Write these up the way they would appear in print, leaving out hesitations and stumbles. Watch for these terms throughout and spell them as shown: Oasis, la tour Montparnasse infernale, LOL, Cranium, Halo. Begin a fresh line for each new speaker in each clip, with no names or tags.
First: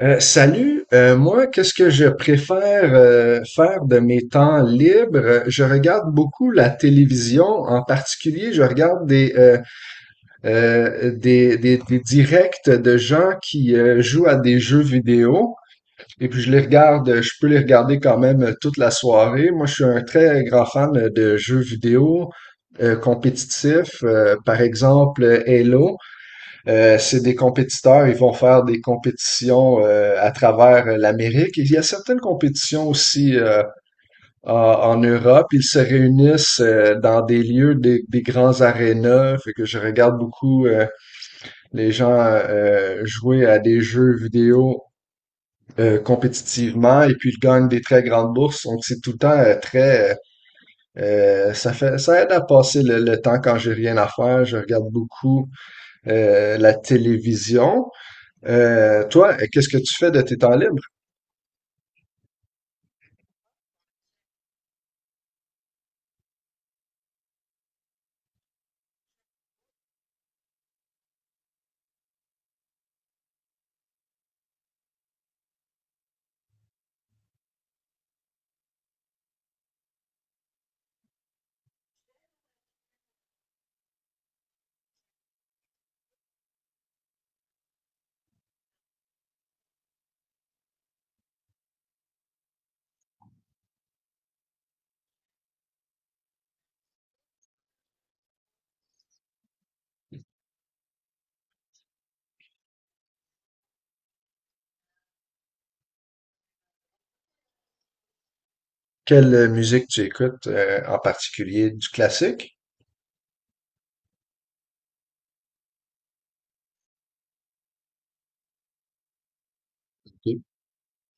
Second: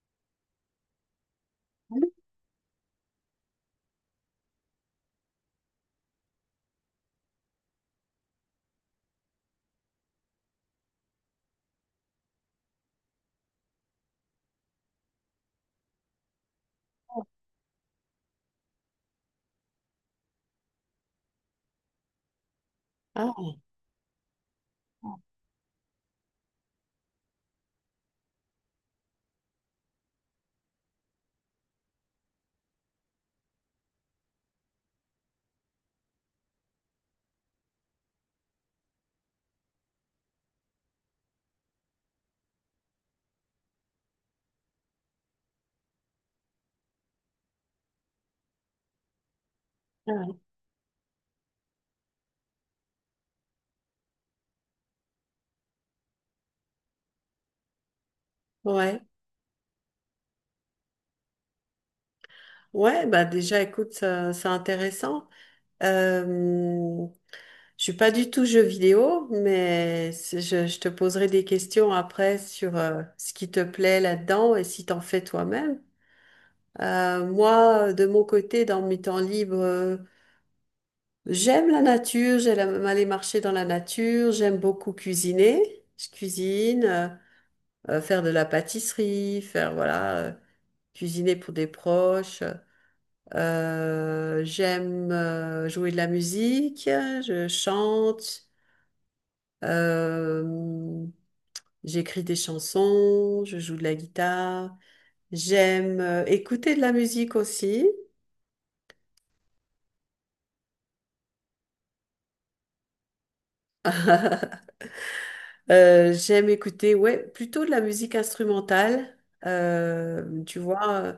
Moi, qu'est-ce que je préfère faire de mes temps libres? Je regarde beaucoup la télévision, en particulier, je regarde des directs de gens qui jouent à des jeux vidéo. Et puis je les regarde, je peux les regarder quand même toute la soirée. Moi, je suis un très grand fan de jeux vidéo
Ah,
compétitifs, par exemple Halo. C'est des compétiteurs, ils vont faire des compétitions à travers l'Amérique. Il y a certaines compétitions aussi en Europe. Ils se réunissent dans des lieux, des grands arénas. Fait que je regarde beaucoup les gens jouer à des jeux vidéo compétitivement et puis ils gagnent des très grandes bourses. Donc c'est tout le temps très euh,
ah,
Euh, Ça fait ça aide à passer le temps quand j'ai rien à faire. Je regarde beaucoup la télévision.
ouais,
Toi, qu'est-ce que tu fais de tes temps libres?
ouais, bah déjà, écoute, c'est intéressant. Euh, je suis pas du tout jeu vidéo, mais je te poserai des questions après sur ce qui te plaît là-dedans et si t'en fais toi-même. Moi, de mon côté, dans mes temps libres, j'aime la nature, j'aime aller marcher dans la nature, j'aime beaucoup cuisiner. Je cuisine, faire de la pâtisserie, faire, voilà, cuisiner pour des proches. J'aime jouer de la musique, je chante, euh, j'écris des chansons, je joue de la guitare. J'aime écouter de la musique aussi.
Quelle musique tu écoutes en particulier? Du classique?
J'aime écouter, ouais, plutôt de la musique instrumentale,
Ok.
tu vois,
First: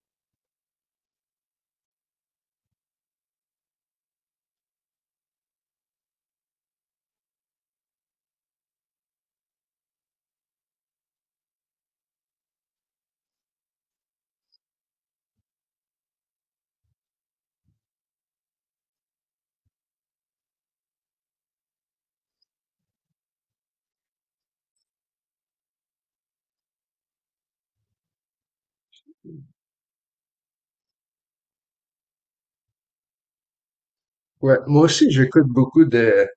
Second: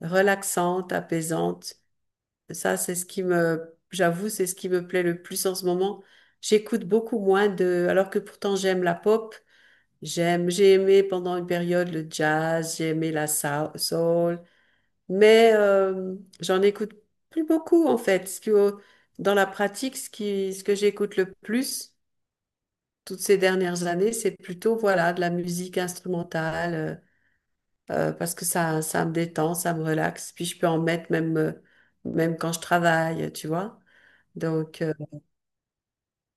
relaxante, apaisante. Ça, c'est ce qui me, j'avoue, c'est ce qui me plaît le plus en ce moment. J'écoute beaucoup moins de, alors que pourtant j'aime la pop. J'aime, j'ai aimé pendant une période le jazz, j'ai aimé la soul, mais j'en écoute plus beaucoup en fait. Ce qui, dans la pratique, ce qui, ce que j'écoute le plus toutes ces dernières années, c'est plutôt voilà de la musique instrumentale parce que ça me détend, ça me relaxe. Puis je peux en mettre même, même quand je travaille, tu vois.
Ouais,
Donc
moi aussi, j'écoute beaucoup de,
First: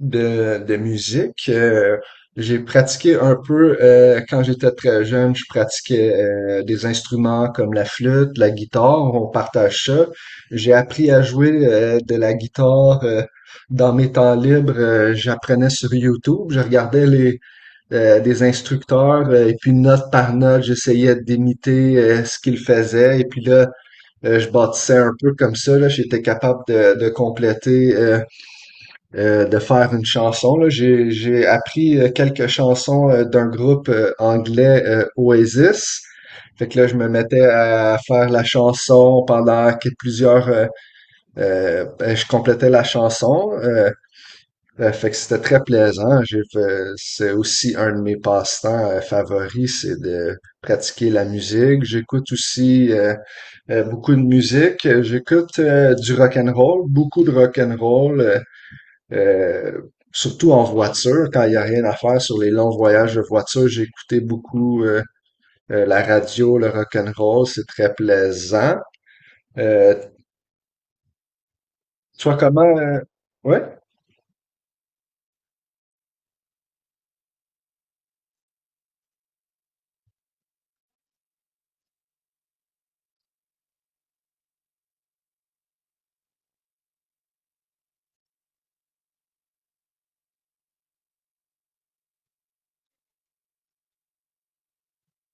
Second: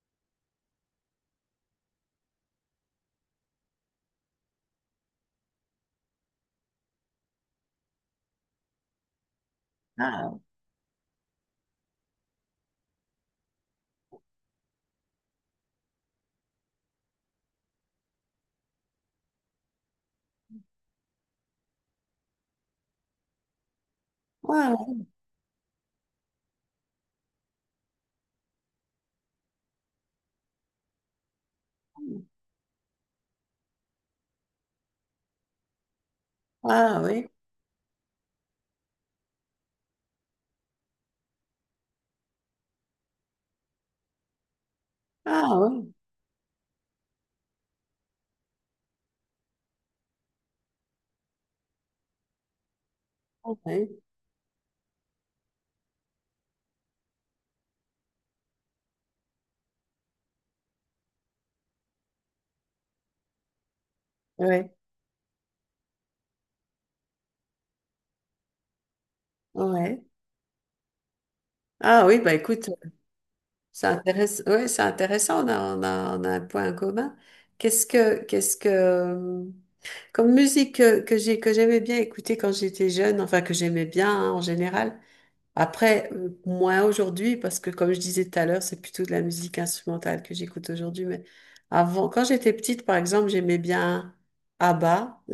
de, de musique. J'ai pratiqué un peu quand j'étais très jeune, je pratiquais des instruments comme la flûte, la guitare, on partage ça.
ah,
J'ai appris à jouer de la guitare dans mes temps libres. J'apprenais sur YouTube, je regardais des instructeurs et puis note par note, j'essayais d'imiter ce qu'ils faisaient et puis là, je
ouais,
bâtissais
ouais,
un peu comme ça, là, j'étais capable de compléter, de faire une chanson. Là. J'ai appris quelques chansons d'un groupe anglais Oasis. Fait que là, je
ah
me
oui,
mettais à faire la chanson pendant que ben, je complétais la chanson. Fait que c'était
ah
très
oui,
plaisant. J'ai fait, c'est aussi un de mes passe-temps favoris, c'est de pratiquer la musique. J'écoute aussi
ouais,
beaucoup de musique. J'écoute du rock and roll, beaucoup de rock and roll, euh, surtout en voiture quand il y a rien à faire sur les longs voyages de voiture. J'écoutais
ouais,
beaucoup la radio, le rock and roll, c'est très plaisant. Euh,
ouais. Ah oui, bah
Toi
écoute.
comment? Ouais?
C'est intéressant, ouais, c'est intéressant, on a un point commun. Qu'est-ce que, qu'est-ce que, euh, comme musique que j'aimais bien écouter quand j'étais jeune, enfin que j'aimais bien hein, en général. Après, moins aujourd'hui, parce que comme je disais tout à l'heure, c'est plutôt de la musique instrumentale que j'écoute aujourd'hui. Mais avant, quand j'étais petite, par exemple, j'aimais bien ABBA.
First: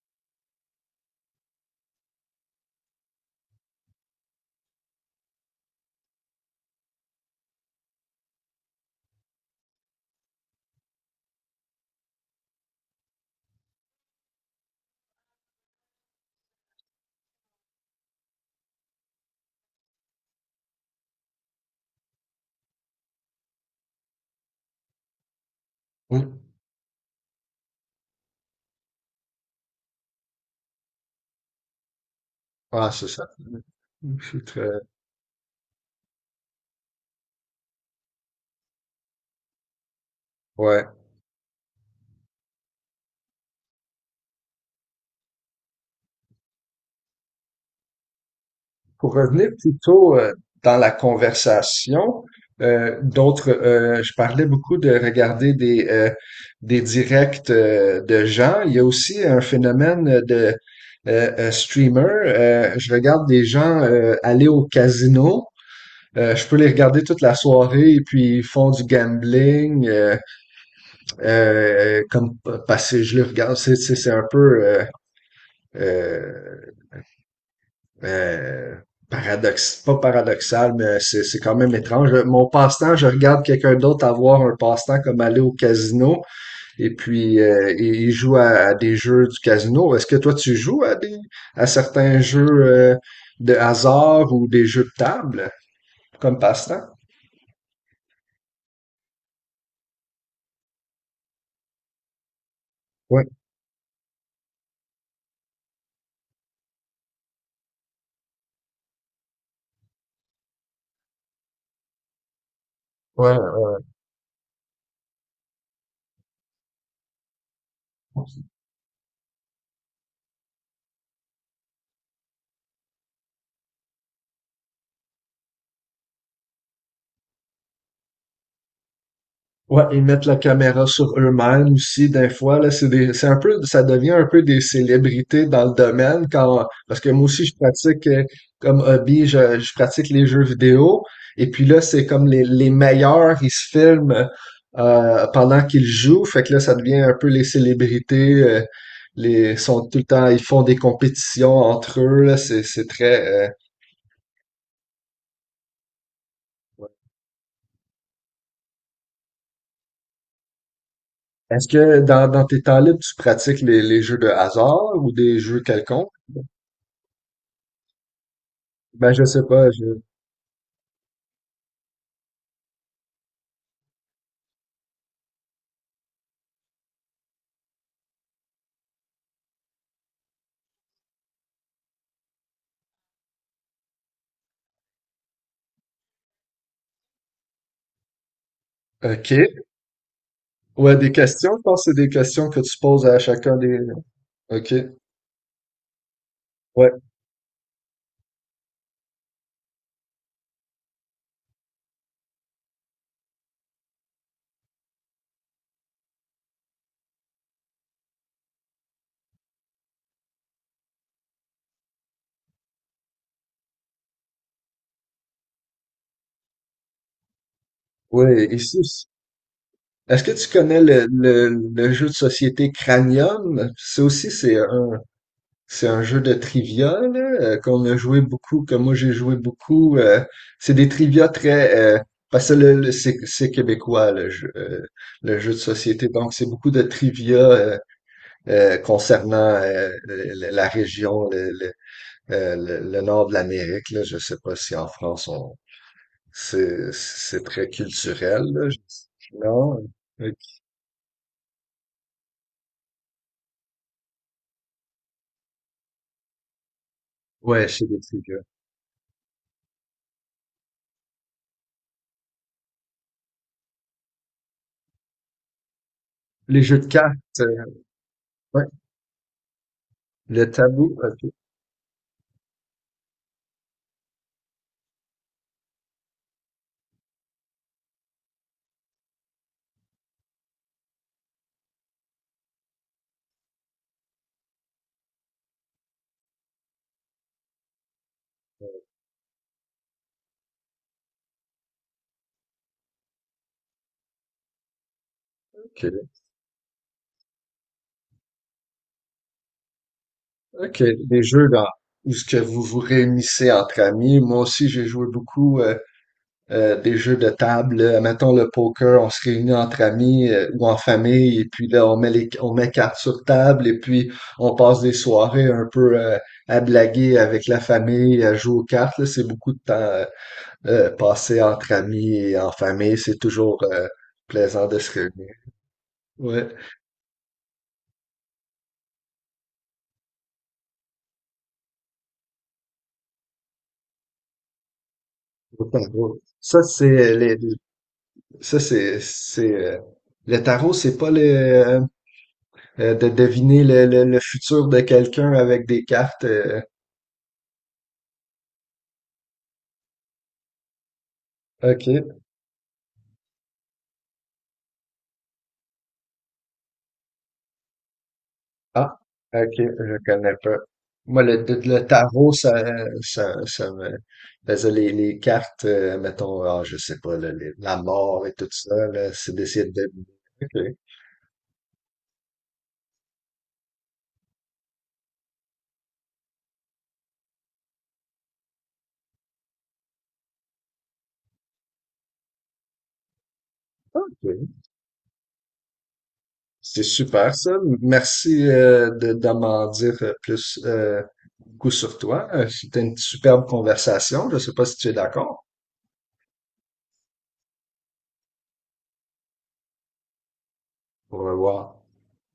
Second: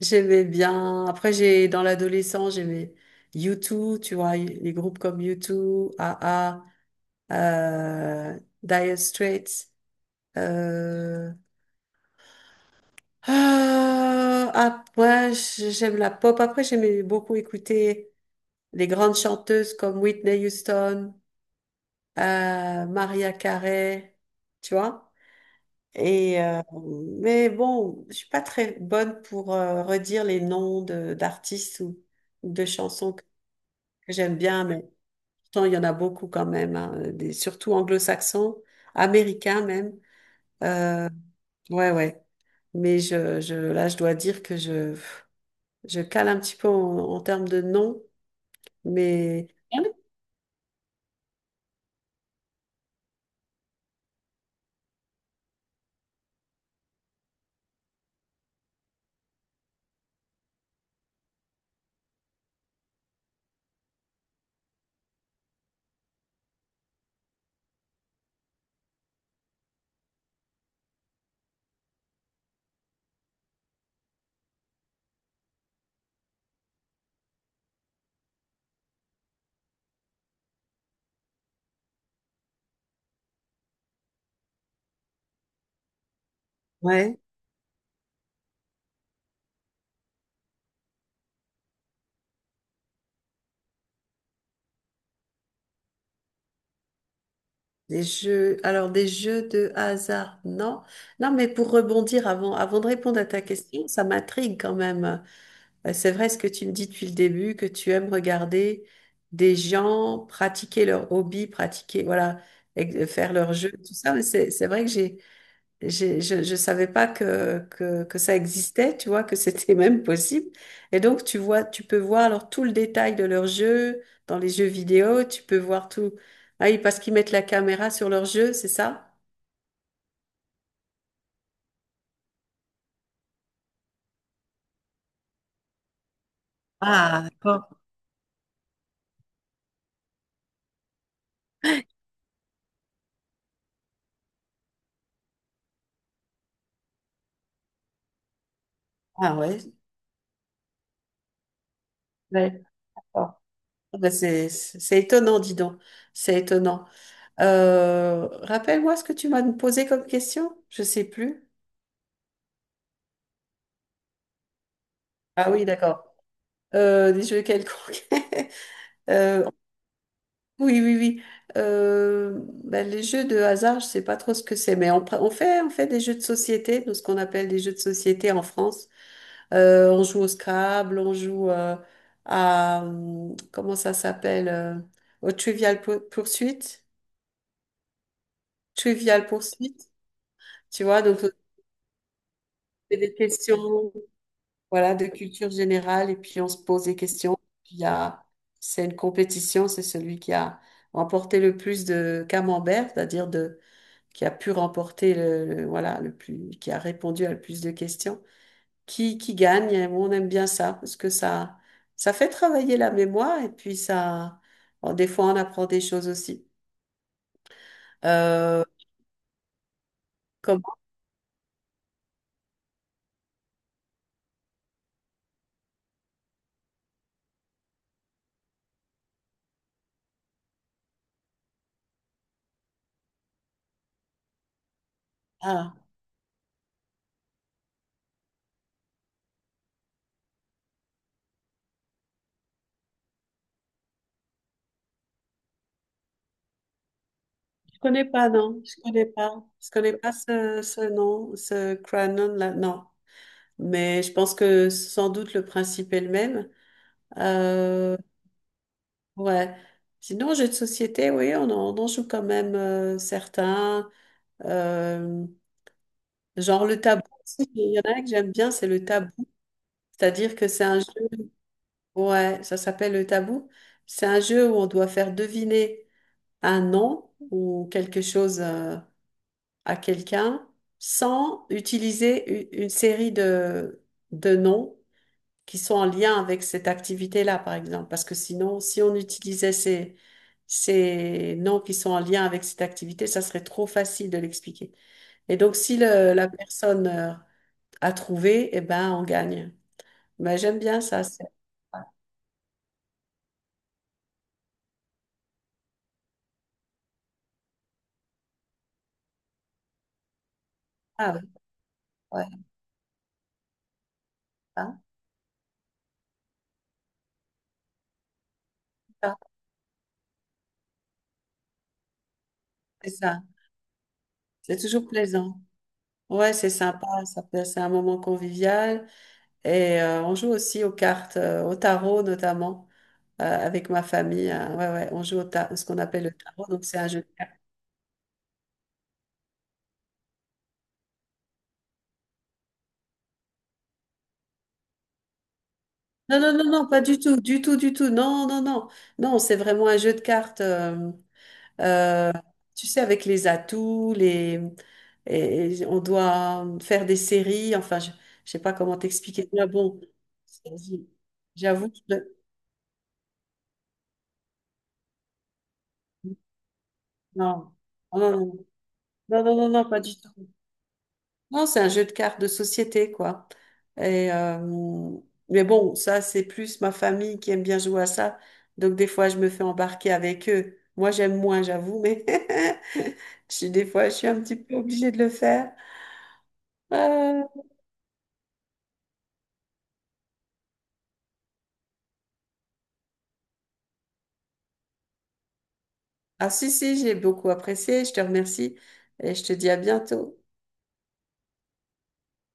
J'aimais bien. Après, j'ai dans l'adolescence, j'aimais U2, tu vois, les groupes comme u deux, A A Dire Straits. euh, ah, après, j'aime la pop. Après, j'aimais beaucoup écouter les grandes chanteuses comme Whitney Houston, Mariah Carey, tu vois. Et mais bon, je suis pas très bonne pour redire les noms de d'artistes ou de
Ah, c'est
chansons
ça.
que
Je
j'aime
suis
bien,
très...
mais pourtant il y en a beaucoup quand même, hein, des, surtout anglo-saxons, américains même.
Ouais.
Euh, ouais, ouais. Mais là, je dois dire que je cale un petit peu en termes de nom,
Pour revenir
mais
plutôt dans la conversation, je parlais beaucoup de regarder des directs de gens. Il y a aussi un phénomène de streamer. Je regarde des gens aller au casino. Je peux les regarder toute la soirée et puis ils font du gambling comme parce que je les regarde. C'est un peu euh, euh, paradoxe, pas paradoxal, mais c'est quand même étrange. Mon passe-temps, je regarde quelqu'un d'autre avoir un passe-temps comme aller au casino et
ouais.
puis il joue à des jeux du casino. Est-ce que toi tu joues à des à certains jeux de hasard ou des jeux de table comme passe-temps?
Des jeux, alors des jeux de hasard, non. Non, mais pour rebondir avant de répondre
Ouais,
à ta question, ça m'intrigue quand même. C'est vrai ce que tu me dis depuis le début, que tu aimes regarder des gens pratiquer leur hobby, pratiquer, voilà, faire
ouais,
leur jeu,
ouais.
tout ça. Mais c'est vrai que je ne savais pas que ça existait, tu vois, que c'était même possible. Et donc, tu vois, tu peux voir alors tout le détail de leurs jeux dans les jeux vidéo, tu peux voir tout. Ah oui, parce qu'ils mettent la caméra sur leur jeu, c'est ça?
Ouais, ils mettent la caméra sur eux-mêmes aussi, des fois, là, c'est un peu, ça devient un peu des célébrités dans le domaine quand, parce que
Ah,
moi aussi, je
d'accord.
pratique, comme hobby, je pratique les jeux vidéo. Et puis là, c'est comme les meilleurs, ils se filment, pendant qu'ils jouent. Fait que là, ça devient un peu les célébrités,
Ah
les,
ouais.
sont tout le temps, ils font des compétitions entre eux, là,
Ouais,
c'est
d'accord.
très,
Ah ben, c'est étonnant, dis donc. C'est étonnant.
ouais.
Rappelle-moi ce que tu m'as posé comme question. Je sais plus.
Est-ce que dans tes temps libres, tu pratiques les jeux de hasard ou des
Ah
jeux
oui,
quelconques?
d'accord. Des jeux quelconques.
Ben, je
Euh,
sais pas, je...
Oui, oui, oui. Ben, les jeux de hasard, je sais pas trop ce que c'est, mais on fait des jeux de société, nous, ce qu'on appelle des jeux de société en France. On joue au Scrabble, on joue à, comment ça s'appelle, au Trivial
OK.
Pursuit, tu
Ouais,
vois,
des
donc on
questions, je pense que c'est des questions que tu
fait
poses
des
à chacun des...
questions,
OK.
voilà, de culture générale, et puis on se pose
Ouais.
des questions. Il y a, c'est une compétition, c'est celui qui a remporté le plus de camembert, c'est-à-dire de qui a pu remporter voilà, le plus, qui a répondu à le plus de questions, qui gagne. Et on aime bien ça parce que ça fait travailler la mémoire et puis ça, bon, des fois on apprend des choses aussi.
Ouais,
Euh,
ici. Est-ce que tu
Comment?
connais le jeu de société Cranium? C'est aussi, c'est un jeu de trivia, là, qu'on a joué beaucoup, que moi j'ai joué beaucoup. C'est des trivia très... parce que c'est québécois, le jeu de
Ah,
société. Donc, c'est beaucoup de trivia concernant la la région, Euh, le nord de l'Amérique, là, je sais pas si en France on c'est très
je connais pas,
culturel,
non,
là.
je
Non.
connais pas
Ok.
ce nom, ce Cranon là, non. Mais je pense que sans doute le principe est le même.
Ouais, chez
Euh,
les trucs.
ouais. Sinon, jeux de société, oui, on en joue quand même certains. Euh,
Les
Genre
jeux
le
de
tabou,
cartes,
aussi, il y en a un que j'aime bien,
ouais.
c'est le tabou. C'est-à-dire
Le
que c'est un jeu,
tabou, ok.
ouais, ça s'appelle le tabou. C'est un jeu où on doit faire deviner un nom ou quelque chose à quelqu'un sans utiliser une série de noms qui sont en lien avec cette activité-là, par exemple. Parce que sinon, si on utilisait ces noms qui sont en lien avec cette activité, ça serait trop facile de l'expliquer. Et donc, si
Ok,
la personne à trouver, eh ben, on gagne. Mais j'aime bien
ok.
ça.
Les jeux dans où ce que vous vous réunissez entre amis. Moi aussi, j'ai joué beaucoup. Des jeux de table, là. Mettons le poker, on se réunit entre amis ou en
Ah oui,
famille, et puis là, on met
ouais,
les, on met cartes sur table, et puis on passe
hein,
des soirées un peu à blaguer avec la famille, à jouer aux cartes. Là.
ça,
C'est beaucoup de temps passé entre amis et en famille. C'est
ça.
toujours
C'est
plaisant de
toujours
se réunir.
plaisant. Ouais,
Ouais.
c'est sympa. C'est un moment convivial. Et on joue aussi aux cartes, au tarot notamment, avec ma famille, hein. Ouais, ouais, on joue au
Au
ce qu'on appelle le
tarot.
tarot.
Ça,
Donc, c'est un jeu de
c'est
cartes.
les, ça, c'est, le tarot, c'est pas le, de deviner le futur de quelqu'un avec des
Non,
cartes.
non, non, non, pas du tout, du tout, du tout. Non, non, non. Non, c'est vraiment un jeu de cartes.
OK.
Euh, Tu sais, avec les atouts, les... et on doit faire des séries. Enfin, je ne sais pas comment
Ah,
t'expliquer. Mais
ok,
bon,
je connais
c'est-
pas. Moi,
j'avoue que...
le tarot, ça me faisait les cartes, mettons, ah, je sais pas,
Non.
la
Non,
mort et
non,
tout ça, là,
non, non,
c'est
non, non,
d'essayer
non,
de
pas du
deviner.
tout.
Ok.
Non, c'est un jeu de cartes de société, quoi. Et, mais bon, ça, c'est plus ma famille qui aime bien jouer à ça. Donc, des fois, je me fais embarquer avec eux. Moi, j'aime moins, j'avoue, mais je des fois, je suis un
Ok.
petit peu obligée de le faire.
C'est
Euh,
super ça. Merci de m'en dire plus beaucoup sur toi. C'était une superbe conversation. Je sais pas si tu es d'accord.
Ah si, si, j'ai beaucoup apprécié, je te remercie et je te dis à bientôt.
Au revoir.